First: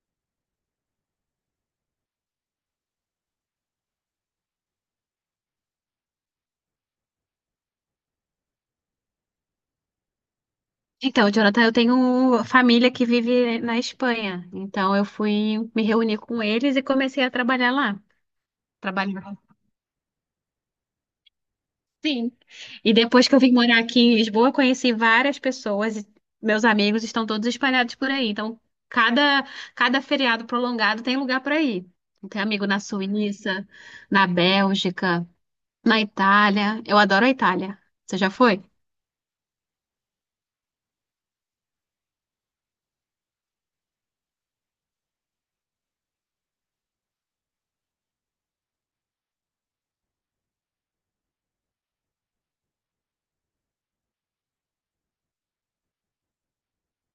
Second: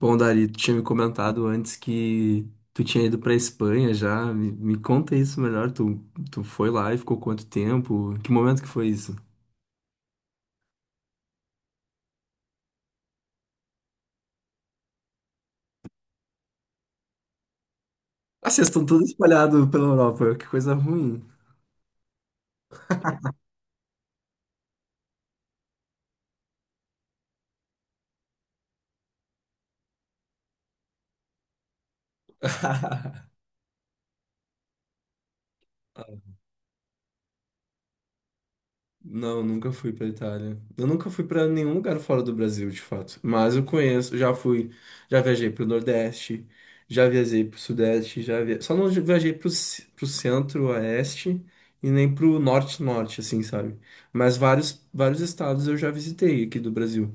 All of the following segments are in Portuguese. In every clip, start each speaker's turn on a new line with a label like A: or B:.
A: Bom, Dari, tu tinha me comentado antes que tu tinha ido pra Espanha já. Me conta isso melhor. Tu foi lá e ficou quanto tempo? Que momento que foi isso?
B: Então, Jonathan, eu tenho família que vive na Espanha. Então, eu fui me reunir com eles e comecei a trabalhar lá.
A: Ah, vocês estão todos
B: Trabalhar.
A: espalhados pela Europa. Que coisa ruim.
B: Sim. E depois que eu vim morar aqui em Lisboa, eu conheci várias pessoas meus amigos estão todos espalhados por aí. Então, cada, cada feriado prolongado tem lugar para ir. Tem amigo na Suíça, na Bélgica, na Itália. Eu adoro a Itália. Você já foi?
A: Não, nunca fui pra Itália. Eu nunca fui pra nenhum lugar fora do Brasil, de fato. Mas eu conheço, já fui, já viajei pro Nordeste, já viajei pro Sudeste, só não viajei pro Centro-Oeste e nem pro Norte-Norte, assim, sabe? Mas vários, vários estados eu já visitei aqui do Brasil.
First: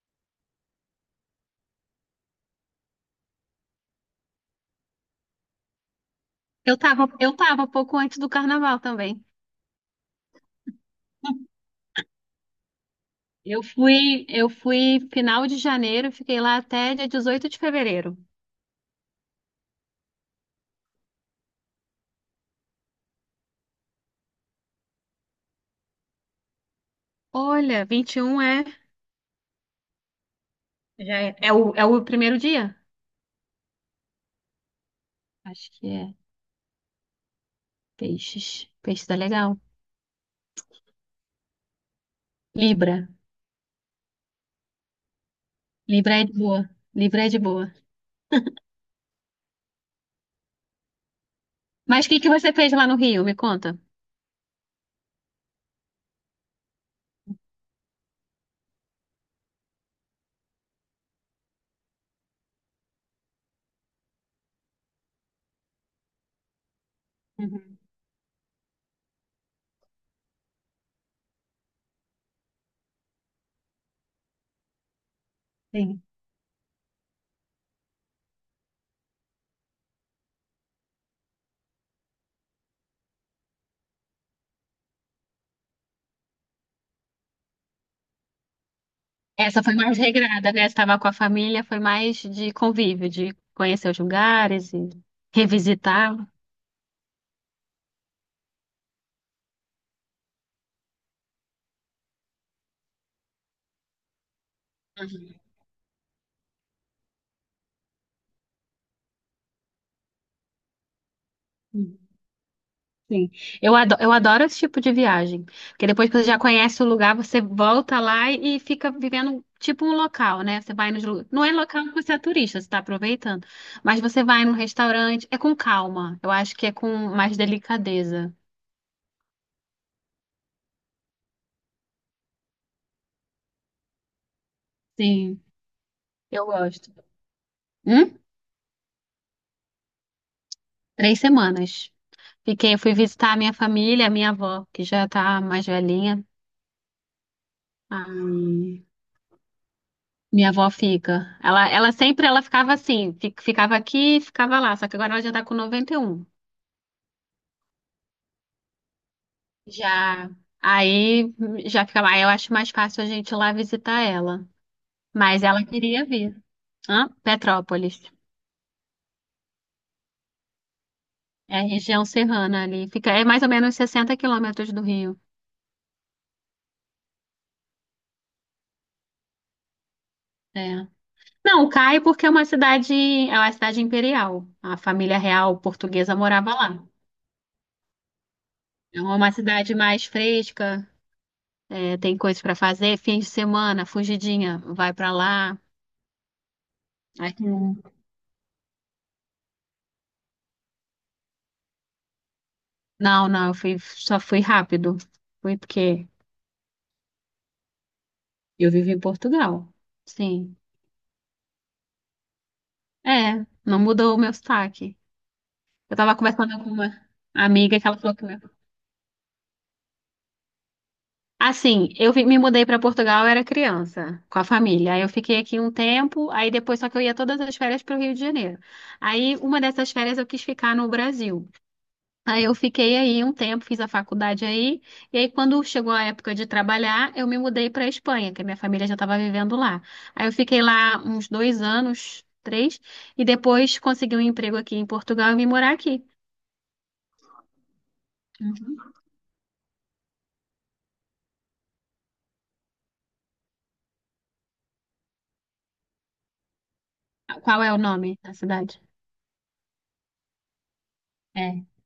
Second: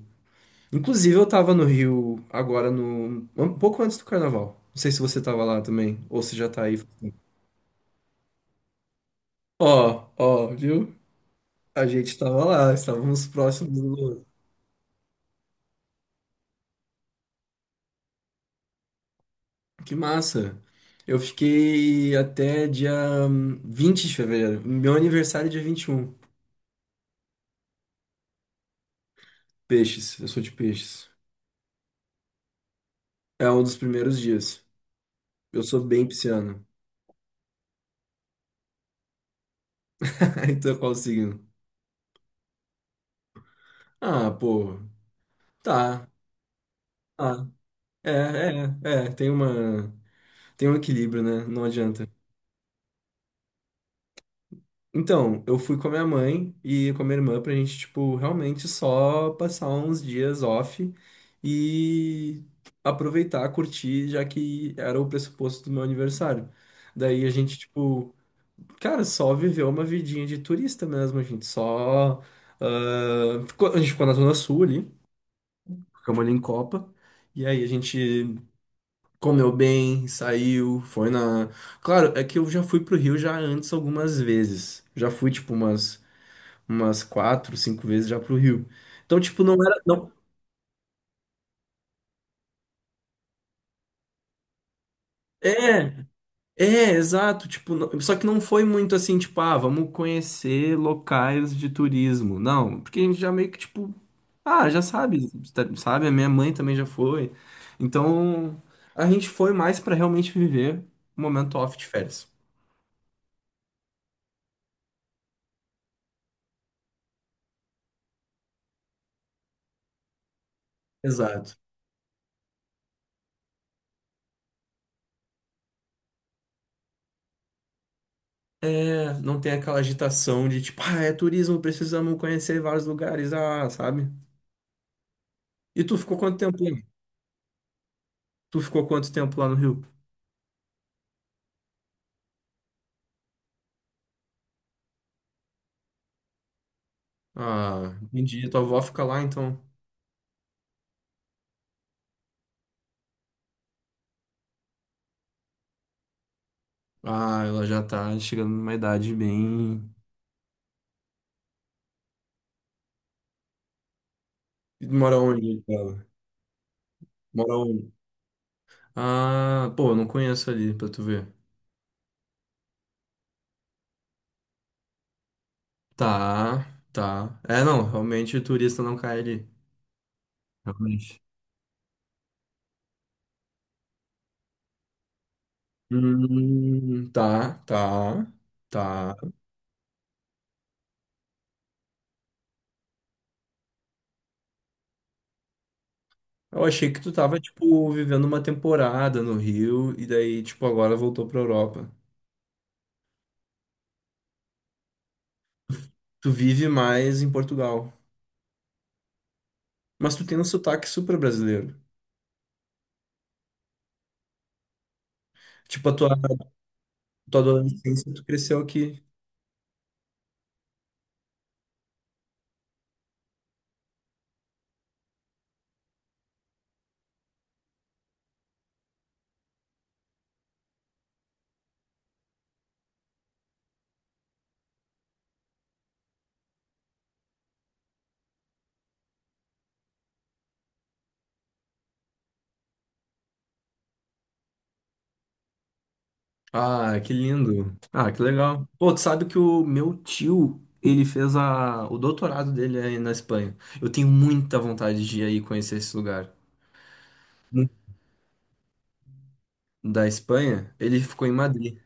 A: Inclusive, eu tava no Rio agora no um pouco antes do Carnaval. Não sei se você tava lá também, ou se já tá aí.
B: Eu tava pouco antes do carnaval também.
A: Ó, ó, viu? A gente tava lá, estávamos
B: Eu
A: próximos.
B: fui, eu fui final de janeiro, fiquei lá até dia 18 de fevereiro.
A: Que massa! Eu fiquei até dia 20 de fevereiro. Meu aniversário é dia 21.
B: Olha, 21 é,
A: Peixes, eu sou de peixes.
B: já é, é o, é o primeiro dia?
A: É um dos primeiros dias. Eu
B: Acho
A: sou
B: que
A: bem
B: é.
A: pisciano.
B: Peixes. Peixe tá legal.
A: Então qual o signo?
B: Libra.
A: Ah, pô. Tá.
B: Libra é de boa. Libra é de
A: Ah,
B: boa.
A: é, é, é. Tem uma, tem um equilíbrio, né? Não
B: Mas
A: adianta.
B: o que que você fez lá no Rio? Me conta.
A: Então, eu fui com a minha mãe e com a minha irmã pra gente, tipo, realmente só passar uns dias off e aproveitar, curtir, já que era o pressuposto do meu aniversário. Daí a gente,
B: Uhum.
A: tipo, cara, só viveu uma vidinha de turista mesmo, a gente só. A gente ficou na Zona Sul ali,
B: Sim.
A: ficamos ali em Copa, e aí a gente comeu bem, saiu, foi na. Claro, é que eu já fui pro Rio já antes algumas vezes. Já fui, tipo, umas quatro, cinco vezes já pro Rio. Então, tipo, não
B: Essa foi
A: era.
B: mais
A: Não,
B: regrada, né? Você estava com a família, foi mais de convívio, de conhecer os lugares e
A: é,
B: revisitar.
A: é, exato. Tipo, só que não foi muito assim, tipo, ah, vamos conhecer locais de turismo. Não, porque a gente já meio que, tipo, ah, já sabe, sabe? A minha mãe também já foi. Então, a gente foi mais pra realmente viver o momento off de
B: Uhum.
A: férias.
B: Sim. Eu adoro esse tipo de viagem. Porque depois que você já conhece o lugar, você volta lá e fica vivendo tipo um local, né? Você vai não é
A: Exato.
B: local que você é turista, você está aproveitando. Mas você vai num restaurante, é com calma. Eu acho que é com mais delicadeza.
A: É, não tem aquela agitação de tipo, ah, é turismo, precisamos conhecer vários lugares, ah, sabe?
B: Sim,
A: E tu ficou quanto
B: eu
A: tempo lá?
B: gosto. Hum?
A: Tu ficou quanto tempo lá no Rio?
B: Três semanas. Fiquei, eu fui visitar a minha família, a minha avó, que já tá mais velhinha.
A: Ah, entendi. Tua avó
B: Aí,
A: fica lá, então.
B: minha avó fica. Ela sempre ela ficava assim, ficava aqui, e ficava lá, só que agora ela já tá com 91.
A: Ah, ela já tá chegando numa idade bem.
B: Já. Aí já fica mais. Eu acho mais fácil a gente ir lá visitar ela.
A: E mora
B: Mas
A: onde
B: ela
A: ela?
B: queria vir. Hã?
A: Mora onde?
B: Petrópolis.
A: Ah, pô, eu não conheço ali, pra tu ver.
B: É a região serrana ali. Fica, é mais ou menos 60 quilômetros do Rio.
A: Tá, tá. É, não, realmente o turista não cai ali.
B: É.
A: Realmente.
B: Não, cai porque é uma cidade imperial. A família real portuguesa morava lá.
A: Tá, tá,
B: Então,
A: tá.
B: é uma cidade mais fresca, é, tem coisas para fazer, fim de semana, fugidinha, vai para lá.
A: Eu achei que tu
B: Aí-
A: tava, tipo, vivendo uma temporada no Rio e daí, tipo, agora voltou pra Europa.
B: Não, não, eu fui, só fui rápido. Fui porque.
A: Tu vive mais em Portugal.
B: Eu vivo em Portugal.
A: Mas tu tem um
B: Sim.
A: sotaque super brasileiro.
B: É, não mudou o meu sotaque.
A: Tipo, a
B: Eu
A: tua
B: tava conversando com uma
A: tua
B: amiga que ela
A: adolescência,
B: falou
A: tu
B: que o meu.
A: cresceu aqui.
B: Assim, me mudei para Portugal, eu era criança, com a família. Aí eu fiquei aqui um tempo, aí depois só que eu ia todas as férias para o Rio de Janeiro. Aí uma dessas férias eu quis ficar no Brasil. Aí eu fiquei aí um tempo, fiz a faculdade aí, e aí quando chegou a época de trabalhar, eu me mudei para a Espanha, que a minha família já estava vivendo lá. Aí eu fiquei lá uns 2 anos, três, e depois consegui um emprego aqui em Portugal e vim morar aqui.
A: Ah, que lindo. Ah, que legal. Pô,
B: Uhum.
A: tu sabe que o meu tio, ele fez o doutorado dele aí na Espanha. Eu tenho muita vontade de ir aí conhecer esse lugar.
B: Qual
A: Hum.
B: é o nome da cidade?
A: Da Espanha, ele ficou em
B: É,
A: Madrid.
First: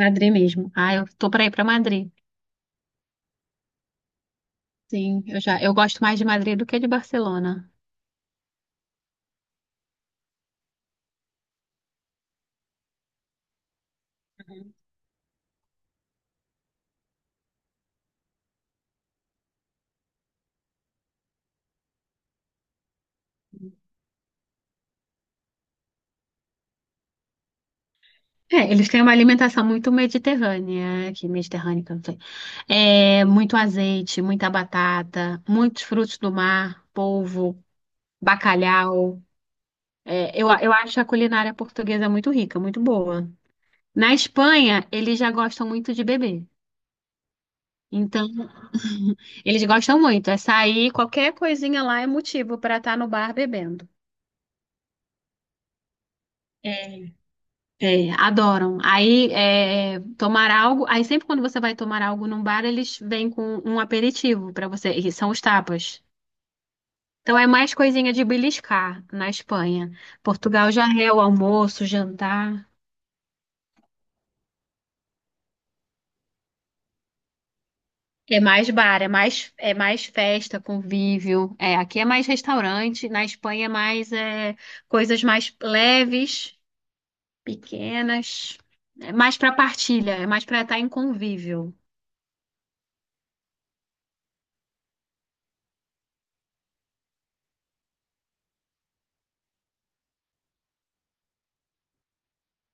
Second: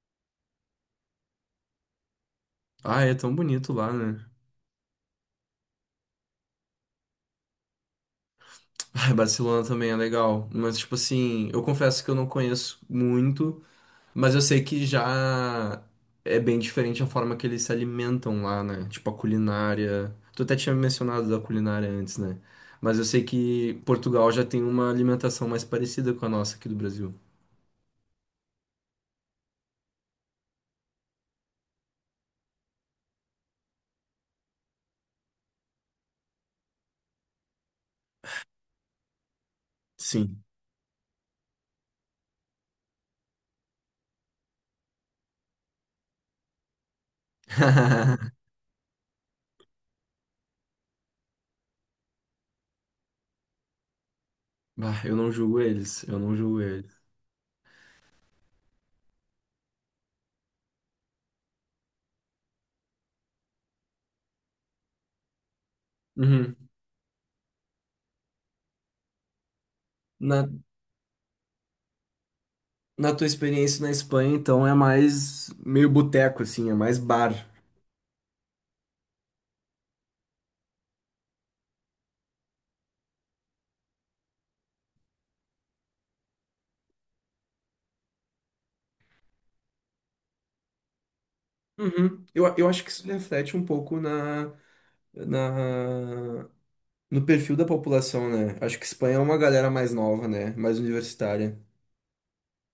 B: Madrid mesmo. Ah, eu tô para ir para Madrid.
A: Ah, é tão bonito lá, né?
B: Sim, eu já, eu gosto mais de Madrid do que de Barcelona.
A: Ah, Barcelona também é legal. Mas, tipo assim, eu confesso que eu não conheço muito. Mas eu sei que já é bem diferente a forma que eles se alimentam lá, né? Tipo a culinária. Tu até tinha mencionado da culinária antes, né? Mas eu sei
B: Uhum.
A: que Portugal já tem uma alimentação mais parecida com a nossa aqui do Brasil.
B: É, eles têm uma alimentação muito mediterrânea, que eu não sei. É, muito azeite, muita batata, muitos frutos do mar, polvo, bacalhau. É,
A: Sim.
B: eu acho a culinária portuguesa muito rica, muito boa. Na Espanha, eles já gostam muito de beber. Então, eles gostam muito. É sair, qualquer coisinha lá é motivo para estar no bar bebendo.
A: Bah, eu não julgo eles, eu não julgo eles.
B: É, é, adoram. Aí, tomar algo. Aí, sempre quando você vai tomar algo num bar, eles vêm com um aperitivo pra você, e são os tapas.
A: Uhum.
B: Então, é mais coisinha de beliscar na Espanha.
A: Na,
B: Portugal já é o almoço, jantar.
A: na tua experiência na Espanha, então, é mais meio boteco, assim, é mais bar.
B: É mais bar, é mais festa, convívio. É, aqui é mais restaurante. Na Espanha é mais coisas mais leves, pequenas. É mais pra partilha, é mais pra estar em convívio.
A: Uhum. Eu acho que isso reflete um pouco na, na no perfil da população, né? Acho que Espanha é uma galera mais nova, né? Mais universitária.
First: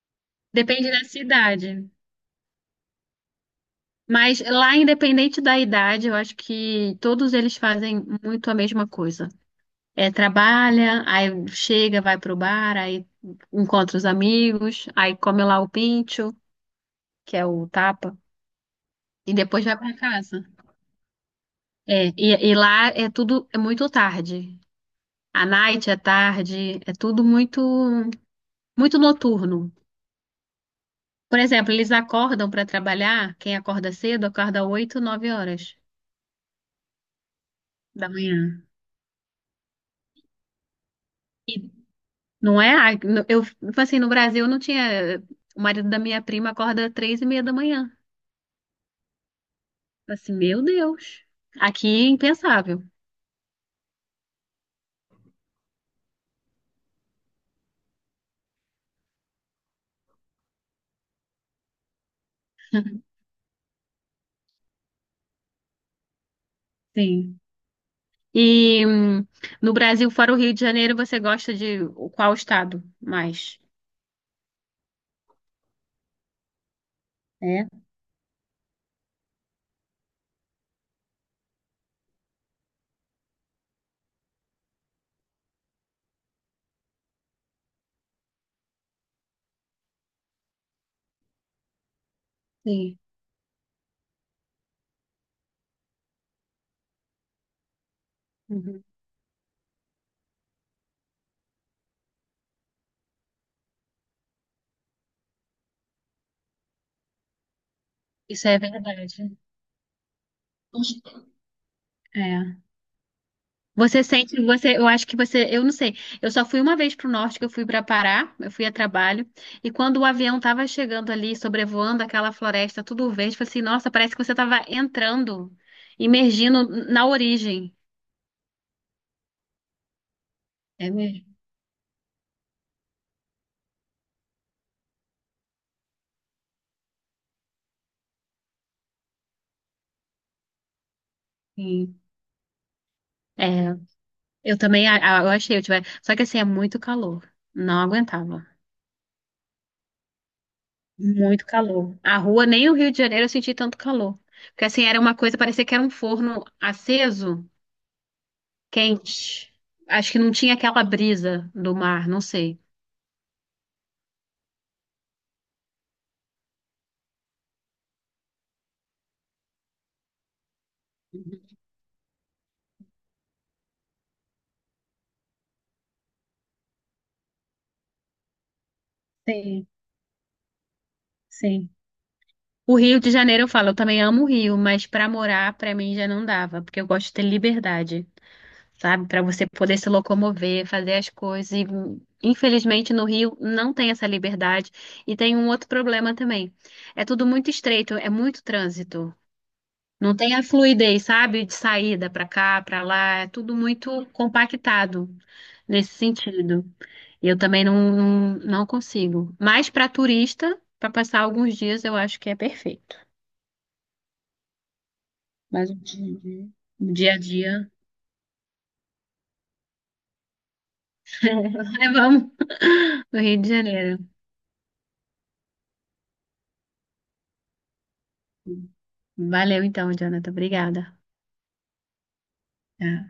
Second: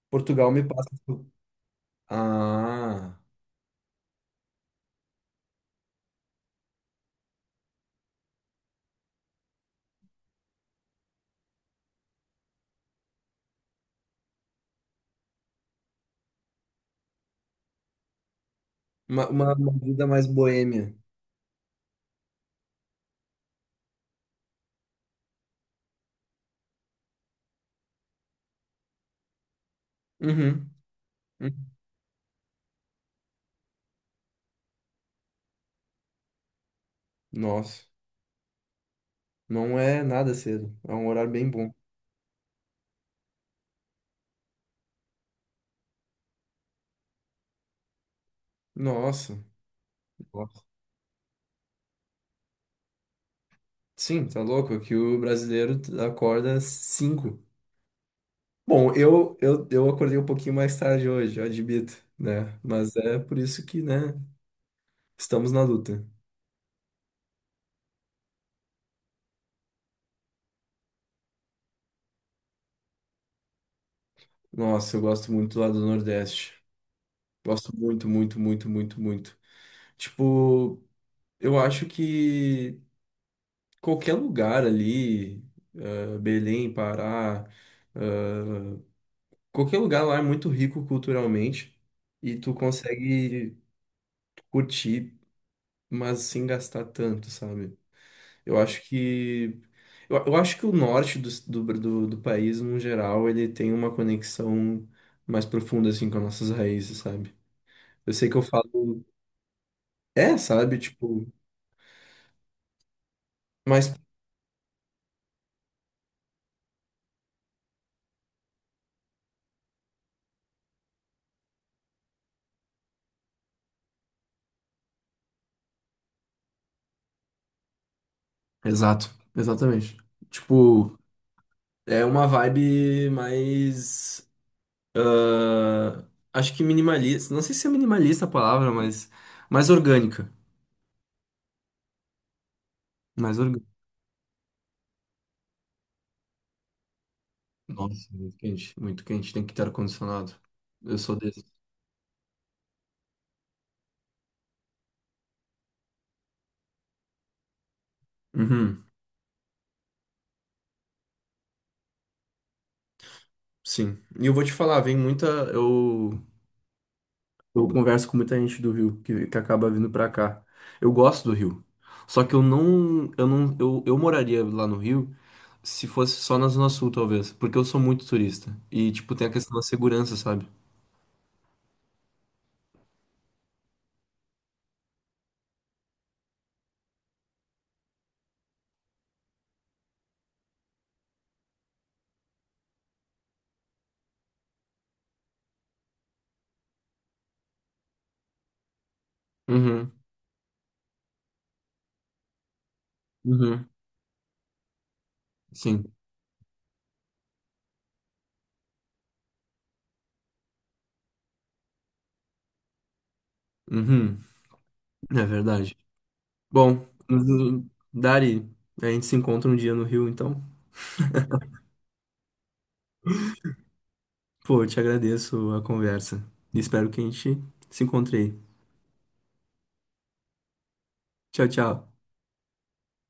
A: Portugal me
B: Depende
A: passa.
B: da cidade.
A: Ah,
B: Mas lá, independente da idade, eu acho que todos eles fazem muito a mesma coisa. É, trabalha, aí chega, vai pro bar, aí encontra os amigos, aí come lá o pincho, que é o tapa,
A: uma,
B: e
A: uma,
B: depois vai
A: uma
B: pra
A: vida mais
B: casa.
A: boêmia.
B: É, e lá é tudo muito tarde. A night é tarde, é tudo muito muito noturno.
A: Uhum.
B: Por
A: Uhum.
B: exemplo, eles acordam para trabalhar, quem acorda cedo acorda 8 9 horas
A: Nossa,
B: da manhã.
A: não é nada cedo. É um horário bem
B: E
A: bom.
B: não é? Ah, eu, tipo assim, no Brasil não tinha. O marido da minha prima acorda às 3h30 da manhã.
A: Nossa.
B: Assim,
A: Nossa.
B: meu Deus. Aqui é impensável.
A: Sim, tá louco? Que o brasileiro acorda às 5. Bom, eu acordei um pouquinho mais tarde hoje, eu admito, né? Mas é por isso que, né? Estamos na luta.
B: Sim. E no Brasil, fora o Rio de Janeiro, você gosta de qual estado mais?
A: Nossa, eu gosto muito lá do Nordeste.
B: É?
A: Gosto muito, muito, muito, muito, muito. Tipo, eu acho que qualquer lugar ali, eh, Belém, Pará, eh, qualquer lugar lá é muito rico culturalmente e tu
B: Sim.
A: consegue curtir, mas sem gastar tanto, sabe? Eu acho
B: Uhum.
A: que eu acho que o norte do país, no geral, ele tem uma conexão mais profunda assim com as nossas raízes, sabe? Eu sei que eu
B: Isso é
A: falo,
B: verdade.
A: é, sabe,
B: Os-
A: tipo,
B: É.
A: mais.
B: Você sente, você, eu acho que você, eu não sei. Eu só fui uma vez para o norte, que eu fui para Pará, eu fui a trabalho, e quando o avião estava chegando ali, sobrevoando aquela floresta, tudo verde, eu falei assim, nossa, parece que você estava entrando, imergindo na origem.
A: Exato, exatamente.
B: É
A: Tipo,
B: mesmo?
A: é uma vibe mais. Ah, acho que minimalista. Não sei se é minimalista a palavra, mas mais orgânica.
B: Sim.
A: Mais orgânica.
B: É, eu também, eu achei, eu tive, só que assim, é muito calor. Não
A: Nossa, muito
B: aguentava.
A: quente. Muito quente, tem que ter ar-condicionado. Eu sou
B: Muito
A: desse.
B: calor. A rua, nem o Rio de Janeiro eu senti tanto calor. Porque assim, era uma coisa, parecia que era um forno aceso.
A: Uhum,
B: Quente. Acho que não tinha aquela brisa do mar, não sei.
A: sim. E eu vou te falar, vem muita. Eu, eu converso com muita gente do Rio que acaba vindo pra cá. Eu gosto do Rio. Só que eu não. Eu não. Eu moraria lá no Rio. Se fosse só na Zona Sul, talvez. Porque eu sou muito turista. E, tipo, tem a questão da
B: Sim,
A: segurança, sabe?
B: sim. O Rio de Janeiro, eu falo, eu também amo o Rio, mas pra morar, pra mim já não dava, porque eu gosto de ter liberdade, sabe? Pra você poder se locomover, fazer as coisas. E, infelizmente, no Rio não tem essa liberdade. E tem um outro problema também. É tudo muito estreito, é muito trânsito.
A: Uhum.
B: Não tem a fluidez, sabe? De saída pra cá, pra lá, é tudo
A: Uhum.
B: muito compactado
A: Sim.
B: nesse sentido. Eu também não, não, não consigo. Mas para turista, para passar alguns dias, eu acho que é perfeito.
A: Uhum. É
B: Mas o
A: verdade.
B: dia,
A: Bom,
B: o dia a dia,
A: Dari, a gente se encontra um dia no Rio, então.
B: levamos no Rio de Janeiro.
A: Pô, eu te agradeço a conversa. E espero que a gente se encontre aí.
B: Valeu então, Jonathan. Obrigada.
A: Tchau, tchau.
B: Tá.